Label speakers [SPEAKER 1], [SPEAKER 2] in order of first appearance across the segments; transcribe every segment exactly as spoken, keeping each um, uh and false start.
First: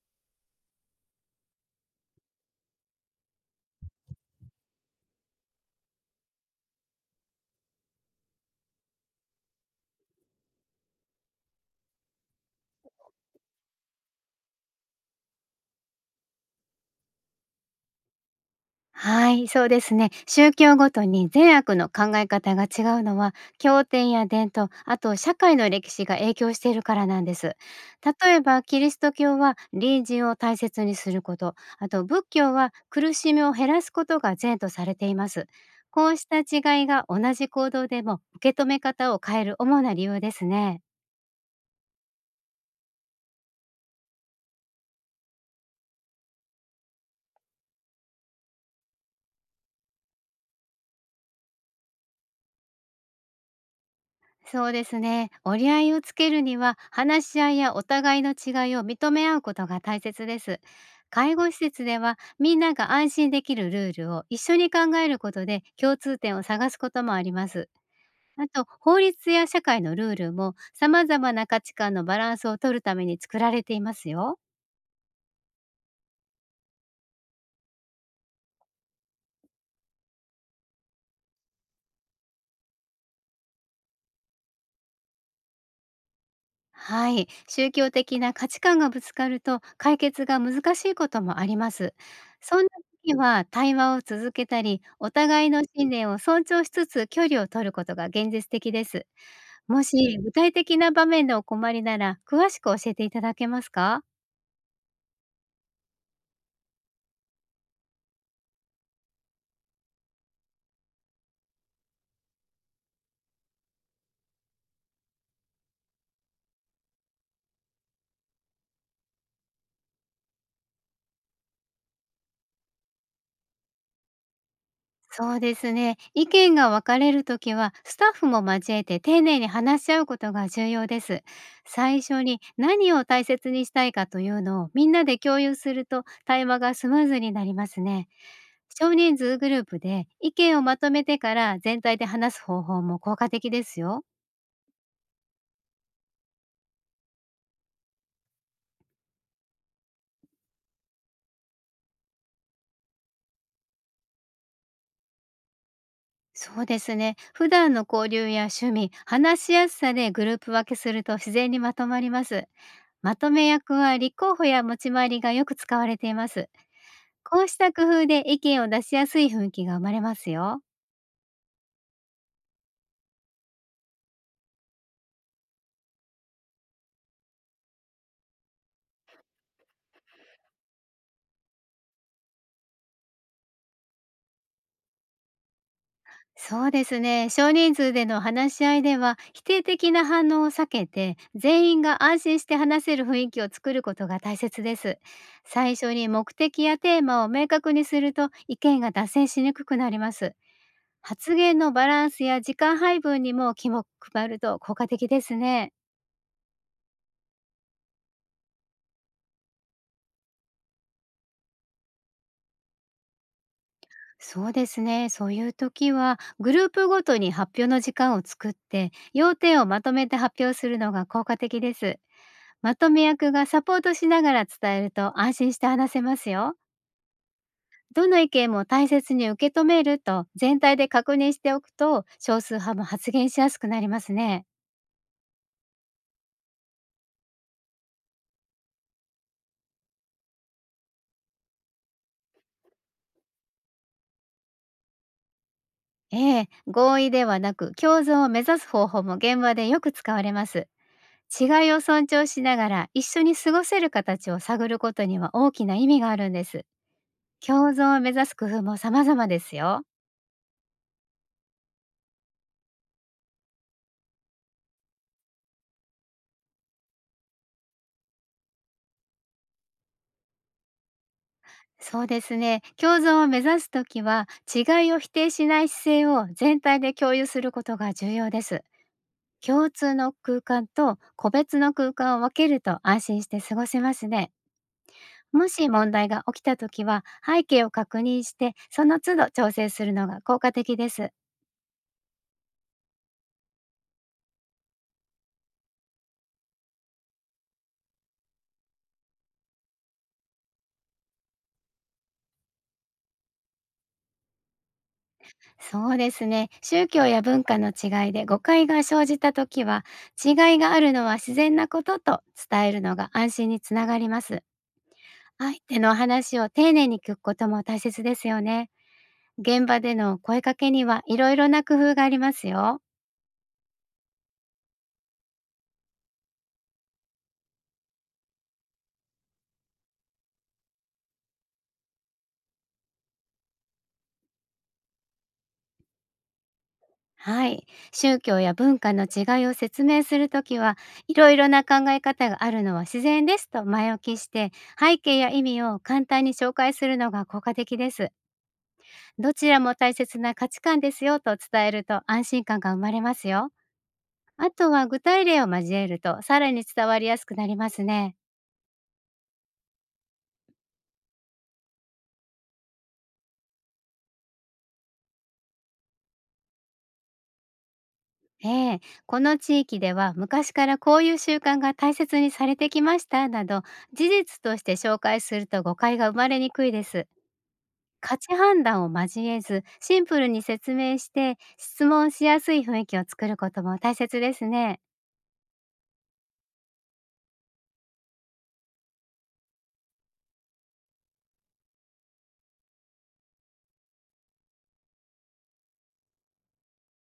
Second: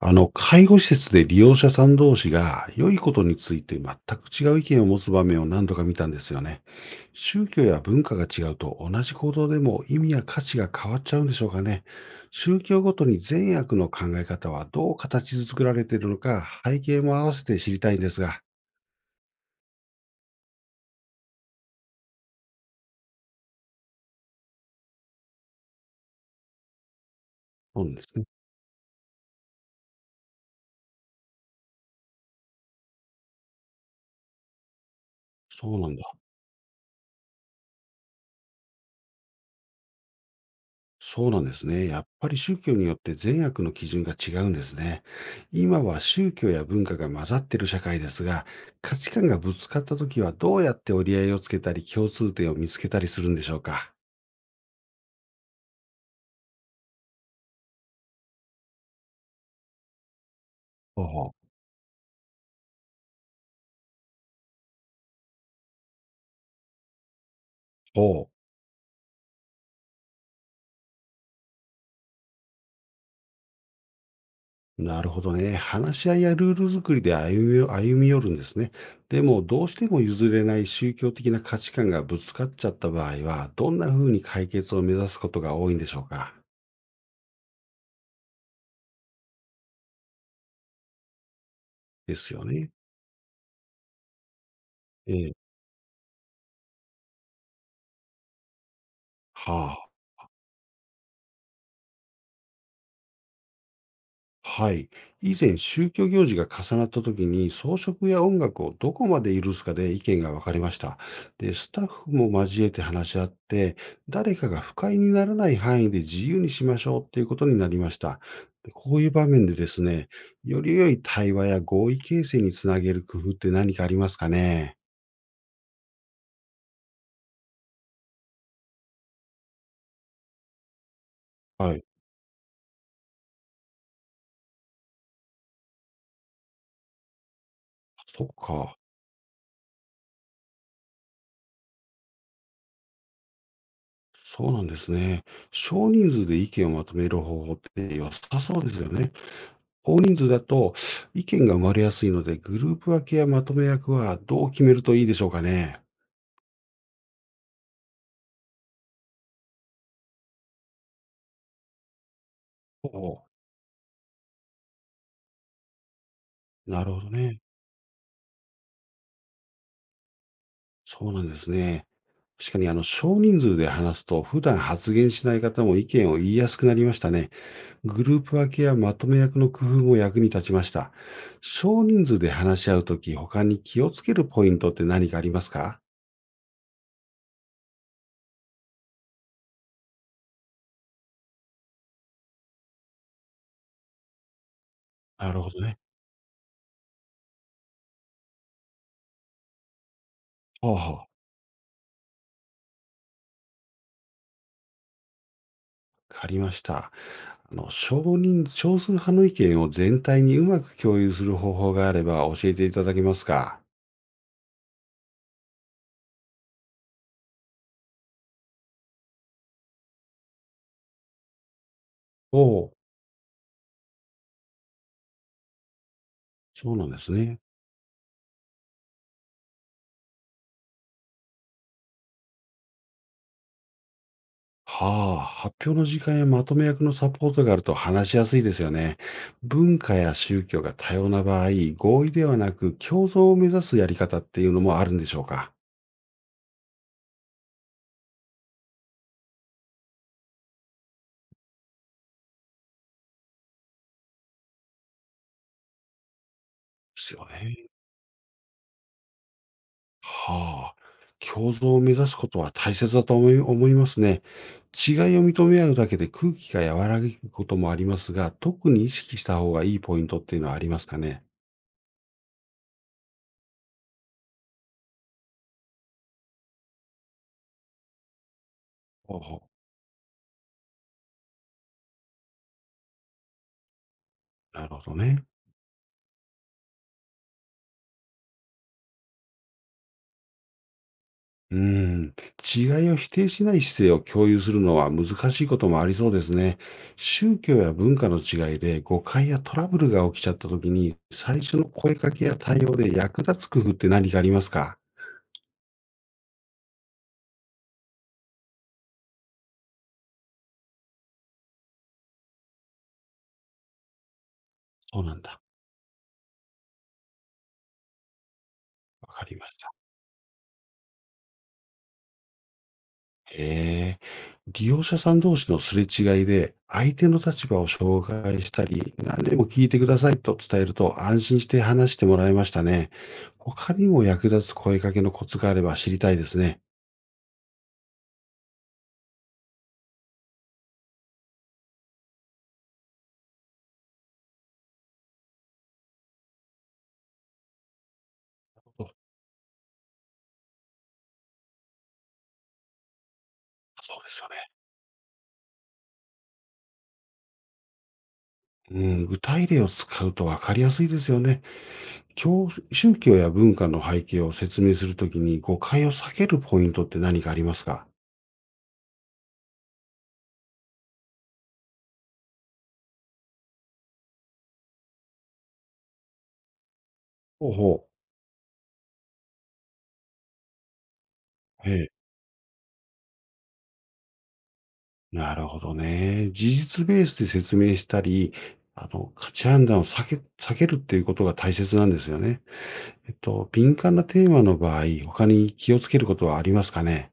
[SPEAKER 1] あの、介護施設で利用者さん同士が良いことについて全く違う意見を持つ場面を何度か見たんですよね。宗教や文化が違うと同じ行動でも意味や価値が変わっちゃうんでしょうかね。宗教ごとに善悪の考え方はどう形作られているのか、背景も合わせて知りたいんですが。
[SPEAKER 2] はい、そうですね。宗教ごとに善悪の考え方が違うのは、経典や伝統、あと社会の歴史が影響しているからなんです。
[SPEAKER 1] そうなんですね。
[SPEAKER 2] 例えば、キリスト教は隣人を大切にすること、あと仏教は苦しみを減らすことが善とされています。
[SPEAKER 1] そうなん
[SPEAKER 2] こう
[SPEAKER 1] だ。
[SPEAKER 2] した違いが同じ行動でも受け止め方を変える主な理由ですね。
[SPEAKER 1] そうなんですね。やっぱり宗教によって善悪の基準が違うんですね。今は宗教や文化が混ざってる社会ですが、価値観がぶつかった時はどうやって折り合いをつけたり共通点を見つけたりするんでしょうか？
[SPEAKER 2] そうですね。折り合いをつけるには、話し合いやお互いの違いを認め合うことが大切です。
[SPEAKER 1] ほうほ
[SPEAKER 2] 介護
[SPEAKER 1] う
[SPEAKER 2] 施設では、みんなが安心できるルールを一緒に考えることで共通点を探すこともあります。
[SPEAKER 1] ほう。
[SPEAKER 2] あと、法律や社会のルールも様々な価値観のバランスを取るために作られていますよ。
[SPEAKER 1] なるほどね。話し合いやルール作りで歩みよ歩み寄るんですね。でも、どうしても譲れない宗教的な価値観がぶつかっちゃった場合は、どんな風に解決を目指すことが多いんでしょうか？
[SPEAKER 2] はい、宗教的な価値観がぶつかると解決が難しいこともあります。
[SPEAKER 1] ですよ
[SPEAKER 2] そんな
[SPEAKER 1] ね。
[SPEAKER 2] 時は対話を続けたり、お
[SPEAKER 1] え
[SPEAKER 2] 互
[SPEAKER 1] え。
[SPEAKER 2] いの信念を尊重しつつ距離を取ることが現実的です。
[SPEAKER 1] は
[SPEAKER 2] も
[SPEAKER 1] あ。
[SPEAKER 2] し具体的な場面でお困りなら、詳しく教えていただけますか？
[SPEAKER 1] はい。以前、宗教行事が重なった時に、装飾や音楽をどこまで許すかで意見が分かれました。で、スタッフも交えて話し合って、誰かが不快にならない範囲で自由にしましょうっていうことになりました。で、こういう場面でですね、より良い対話や合意形成につなげる工夫って何かありますかね？
[SPEAKER 2] そうですね。意見が分かれるときは、スタッフも交えて丁寧に話し合うことが重要です。
[SPEAKER 1] はい。
[SPEAKER 2] 最初に何を大切にしたいかというのをみんなで共有すると、対話がスムーズになりますね。
[SPEAKER 1] そっか。
[SPEAKER 2] 少人数グループで意見をまとめてから全体で話す方法も効果的ですよ。
[SPEAKER 1] そうなんですね。少人数で意見をまとめる方法って良さそうですよね。大人数だと意見が生まれやすいので、グループ分けやまとめ役はどう決めるといいでしょうかね。
[SPEAKER 2] そうですね。普段の交流や趣味、話しやすさでグループ分けすると、自然にまとまります。
[SPEAKER 1] お
[SPEAKER 2] ま
[SPEAKER 1] お、
[SPEAKER 2] とめ役は立候補や持ち回りがよく使われています。
[SPEAKER 1] なるほどね。
[SPEAKER 2] こうした工夫で意見を出しやすい雰囲気が生まれますよ。
[SPEAKER 1] そうなんですね。確かにあの少人数で話すと、普段発言しない方も意見を言いやすくなりましたね。グループ分けやまとめ役の工夫も役に立ちました。少人数で話し合うとき、他に気をつけるポイントって何かありますか？
[SPEAKER 2] そうですね。少人数での話し合いでは、否定的な反応を避けて、全員が安心して話せる雰囲気を作ることが大切です。
[SPEAKER 1] なるほど
[SPEAKER 2] 最
[SPEAKER 1] ね。
[SPEAKER 2] 初に目的やテーマを明確にすると、意見が脱線しにくくなります。
[SPEAKER 1] はあはあ。
[SPEAKER 2] 発言のバランスや時間配分にも気も配ると効果的ですね。
[SPEAKER 1] わかりました。あの少人少数派の意見を全体にうまく共有する方法があれば教えていただけますか？
[SPEAKER 2] そうですね。そういう時は、グループごとに発表の時間を作って、要点をまとめて発表するのが効果的です。
[SPEAKER 1] おお、
[SPEAKER 2] まとめ役がサポートしながら伝えると、安心して話せますよ。
[SPEAKER 1] そうなんですね。
[SPEAKER 2] どの意見も大切に受け止めると全体で確認しておくと、少数派も発言しやすくなりますね。
[SPEAKER 1] はあ、発表の時間やまとめ役のサポートがあると話しやすいですよね。文化や宗教が多様な場合、合意ではなく共存を目指すやり方っていうのもあるんでしょうか？
[SPEAKER 2] ええ、合意ではなく共存を目指す方法も現場でよく使われます。違いを尊重しながら一緒に過ごせる形を探ることには、大きな意味があるんです。
[SPEAKER 1] ですよね。
[SPEAKER 2] 共存を目指す工夫も様々ですよ。
[SPEAKER 1] はあ、共存を目指すことは大切だと思い思いますね。違いを認め合うだけで空気が和らげることもありますが、特に意識した方がいいポイントっていうのはありますかね？
[SPEAKER 2] そうですね。共存を目指すときは、違いを否定しない姿勢を全体で共有することが重要です。
[SPEAKER 1] ほうほう。
[SPEAKER 2] 共通の空間と個別の空間を分けると、安心して過ごせますね。
[SPEAKER 1] なるほどね。
[SPEAKER 2] もし問題が起きたときは、背景を確認して、その都度調整するのが効果的です。
[SPEAKER 1] うん。違いを否定しない姿勢を共有するのは難しいこともありそうですね。宗教や文化の違いで誤解やトラブルが起きちゃった時に、最初の声かけや対応で役立つ工夫って何かありますか？
[SPEAKER 2] そうですね。宗教や文化の違いで誤解が生じたときは、違いがあるのは自然なことと伝えるのが安心につながります。
[SPEAKER 1] そうなんだ。
[SPEAKER 2] 相手の話を丁寧に聞くことも大切ですよね。
[SPEAKER 1] わかりまし
[SPEAKER 2] 現
[SPEAKER 1] た。
[SPEAKER 2] 場での声かけにはいろいろな工夫がありますよ。
[SPEAKER 1] ええ。利用者さん同士のすれ違いで、相手の立場を紹介したり、何でも聞いてくださいと伝えると安心して話してもらいましたね。他にも役立つ声かけのコツがあれば知りたいですね。
[SPEAKER 2] はい。宗教や文化の違いを説明するときは、いろいろな考え方があるのは自然ですと前置きして、背景や意味を簡単に紹介するのが効果的です。
[SPEAKER 1] そう
[SPEAKER 2] どちらも大切な価値観ですよと伝えると、安心感が生まれますよ。
[SPEAKER 1] そうですよ
[SPEAKER 2] あとは具体例を交えると、さらに伝わりやすくなりますね。
[SPEAKER 1] ね。うん、具体例を使うと分かりやすいですよね。教宗教や文化の背景を説明するときに誤解を避けるポイントって何かありますか？
[SPEAKER 2] ええ、この地域では昔からこういう習慣が大切にされてきましたなど、事実として紹介すると誤解が生まれにくいです。
[SPEAKER 1] ほうほ
[SPEAKER 2] 価値判断を交えずシンプルに説明して、
[SPEAKER 1] う。え
[SPEAKER 2] 質
[SPEAKER 1] え。
[SPEAKER 2] 問しやすい雰囲気を作ることも大切ですね。
[SPEAKER 1] なるほどね。事実ベースで説明したり、あの、価値判断を避け避けるっていうことが大切なんですよね。えっと、敏感なテーマの場合、他に気をつけることはありますかね？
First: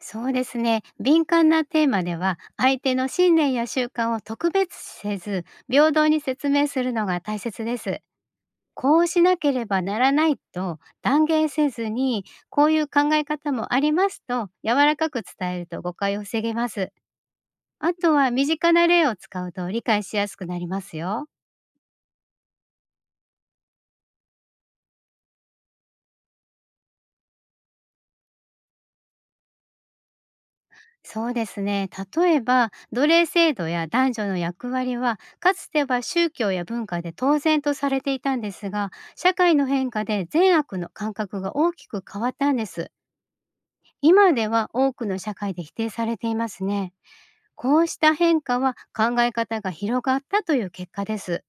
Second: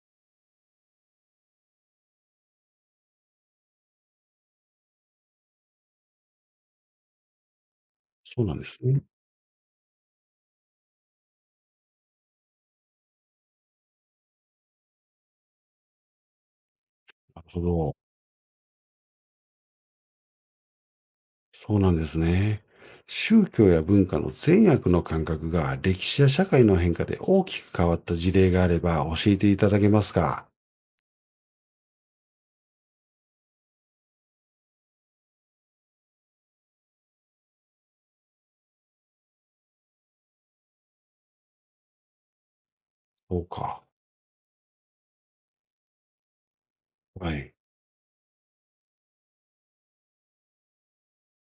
[SPEAKER 2] そうですね。敏感なテーマでは、相手の信念や習慣を特別視せず平等に説明するのが大切です。
[SPEAKER 1] そうなんです
[SPEAKER 2] こ
[SPEAKER 1] ね。
[SPEAKER 2] うしなければならないと断言せずに、こういう考え方もありますと柔らかく伝えると、誤解を防げます。
[SPEAKER 1] なるほ
[SPEAKER 2] あ
[SPEAKER 1] ど。
[SPEAKER 2] とは身近な例を使うと理解しやすくなりますよ。
[SPEAKER 1] そうなんですね。宗教や文化の善悪の感覚が歴史や社会の変化で大きく変わった事例があれば教えていただけますか？
[SPEAKER 2] そうですね。例えば奴隷制度や男女の役割はかつては宗教や文化で当然とされていたんですが、社会の変化で善悪の感覚が大きく変わったんです。
[SPEAKER 1] そうか。
[SPEAKER 2] 今では多くの社会で否定されていますね。
[SPEAKER 1] はい。
[SPEAKER 2] こうした変化は、考え方が広がったという結果です。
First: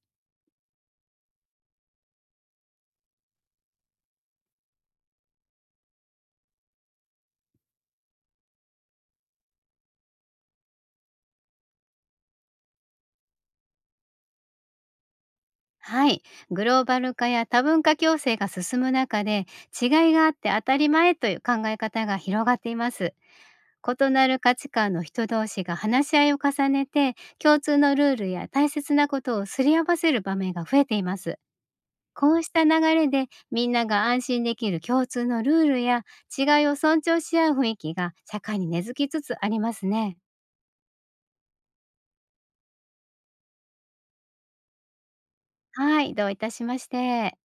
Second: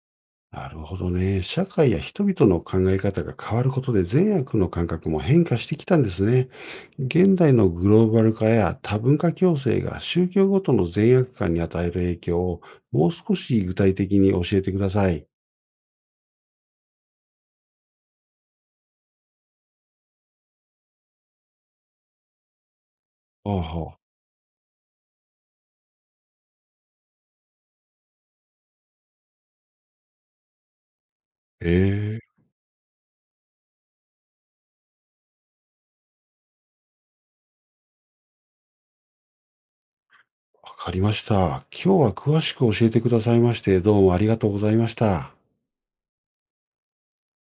[SPEAKER 1] なるほどね。社会や人々の考え方が変わることで善悪の感覚も変化してきたんですね。現代のグローバル化や多文化共生が宗教ごとの善悪感に与える影響をもう少し具体的に教えてください。
[SPEAKER 2] はい。グローバル化や多文化共生が進む中で、違いがあって当たり前という考え方が広がっています。
[SPEAKER 1] ああ、はあ。
[SPEAKER 2] 異なる価値観の人同士が話し合いを重ねて、共通のルールや大切なことをすり合わせる場面が増えています。
[SPEAKER 1] え
[SPEAKER 2] こ
[SPEAKER 1] え。
[SPEAKER 2] うした流れで、みんなが安心できる共通のルールや違いを尊重し合う雰囲気が社会に根付きつつありますね。
[SPEAKER 1] わかりました。今日は詳しく教えてくださいまして、どうもありがとうございました。
[SPEAKER 2] はい。どういたしまして。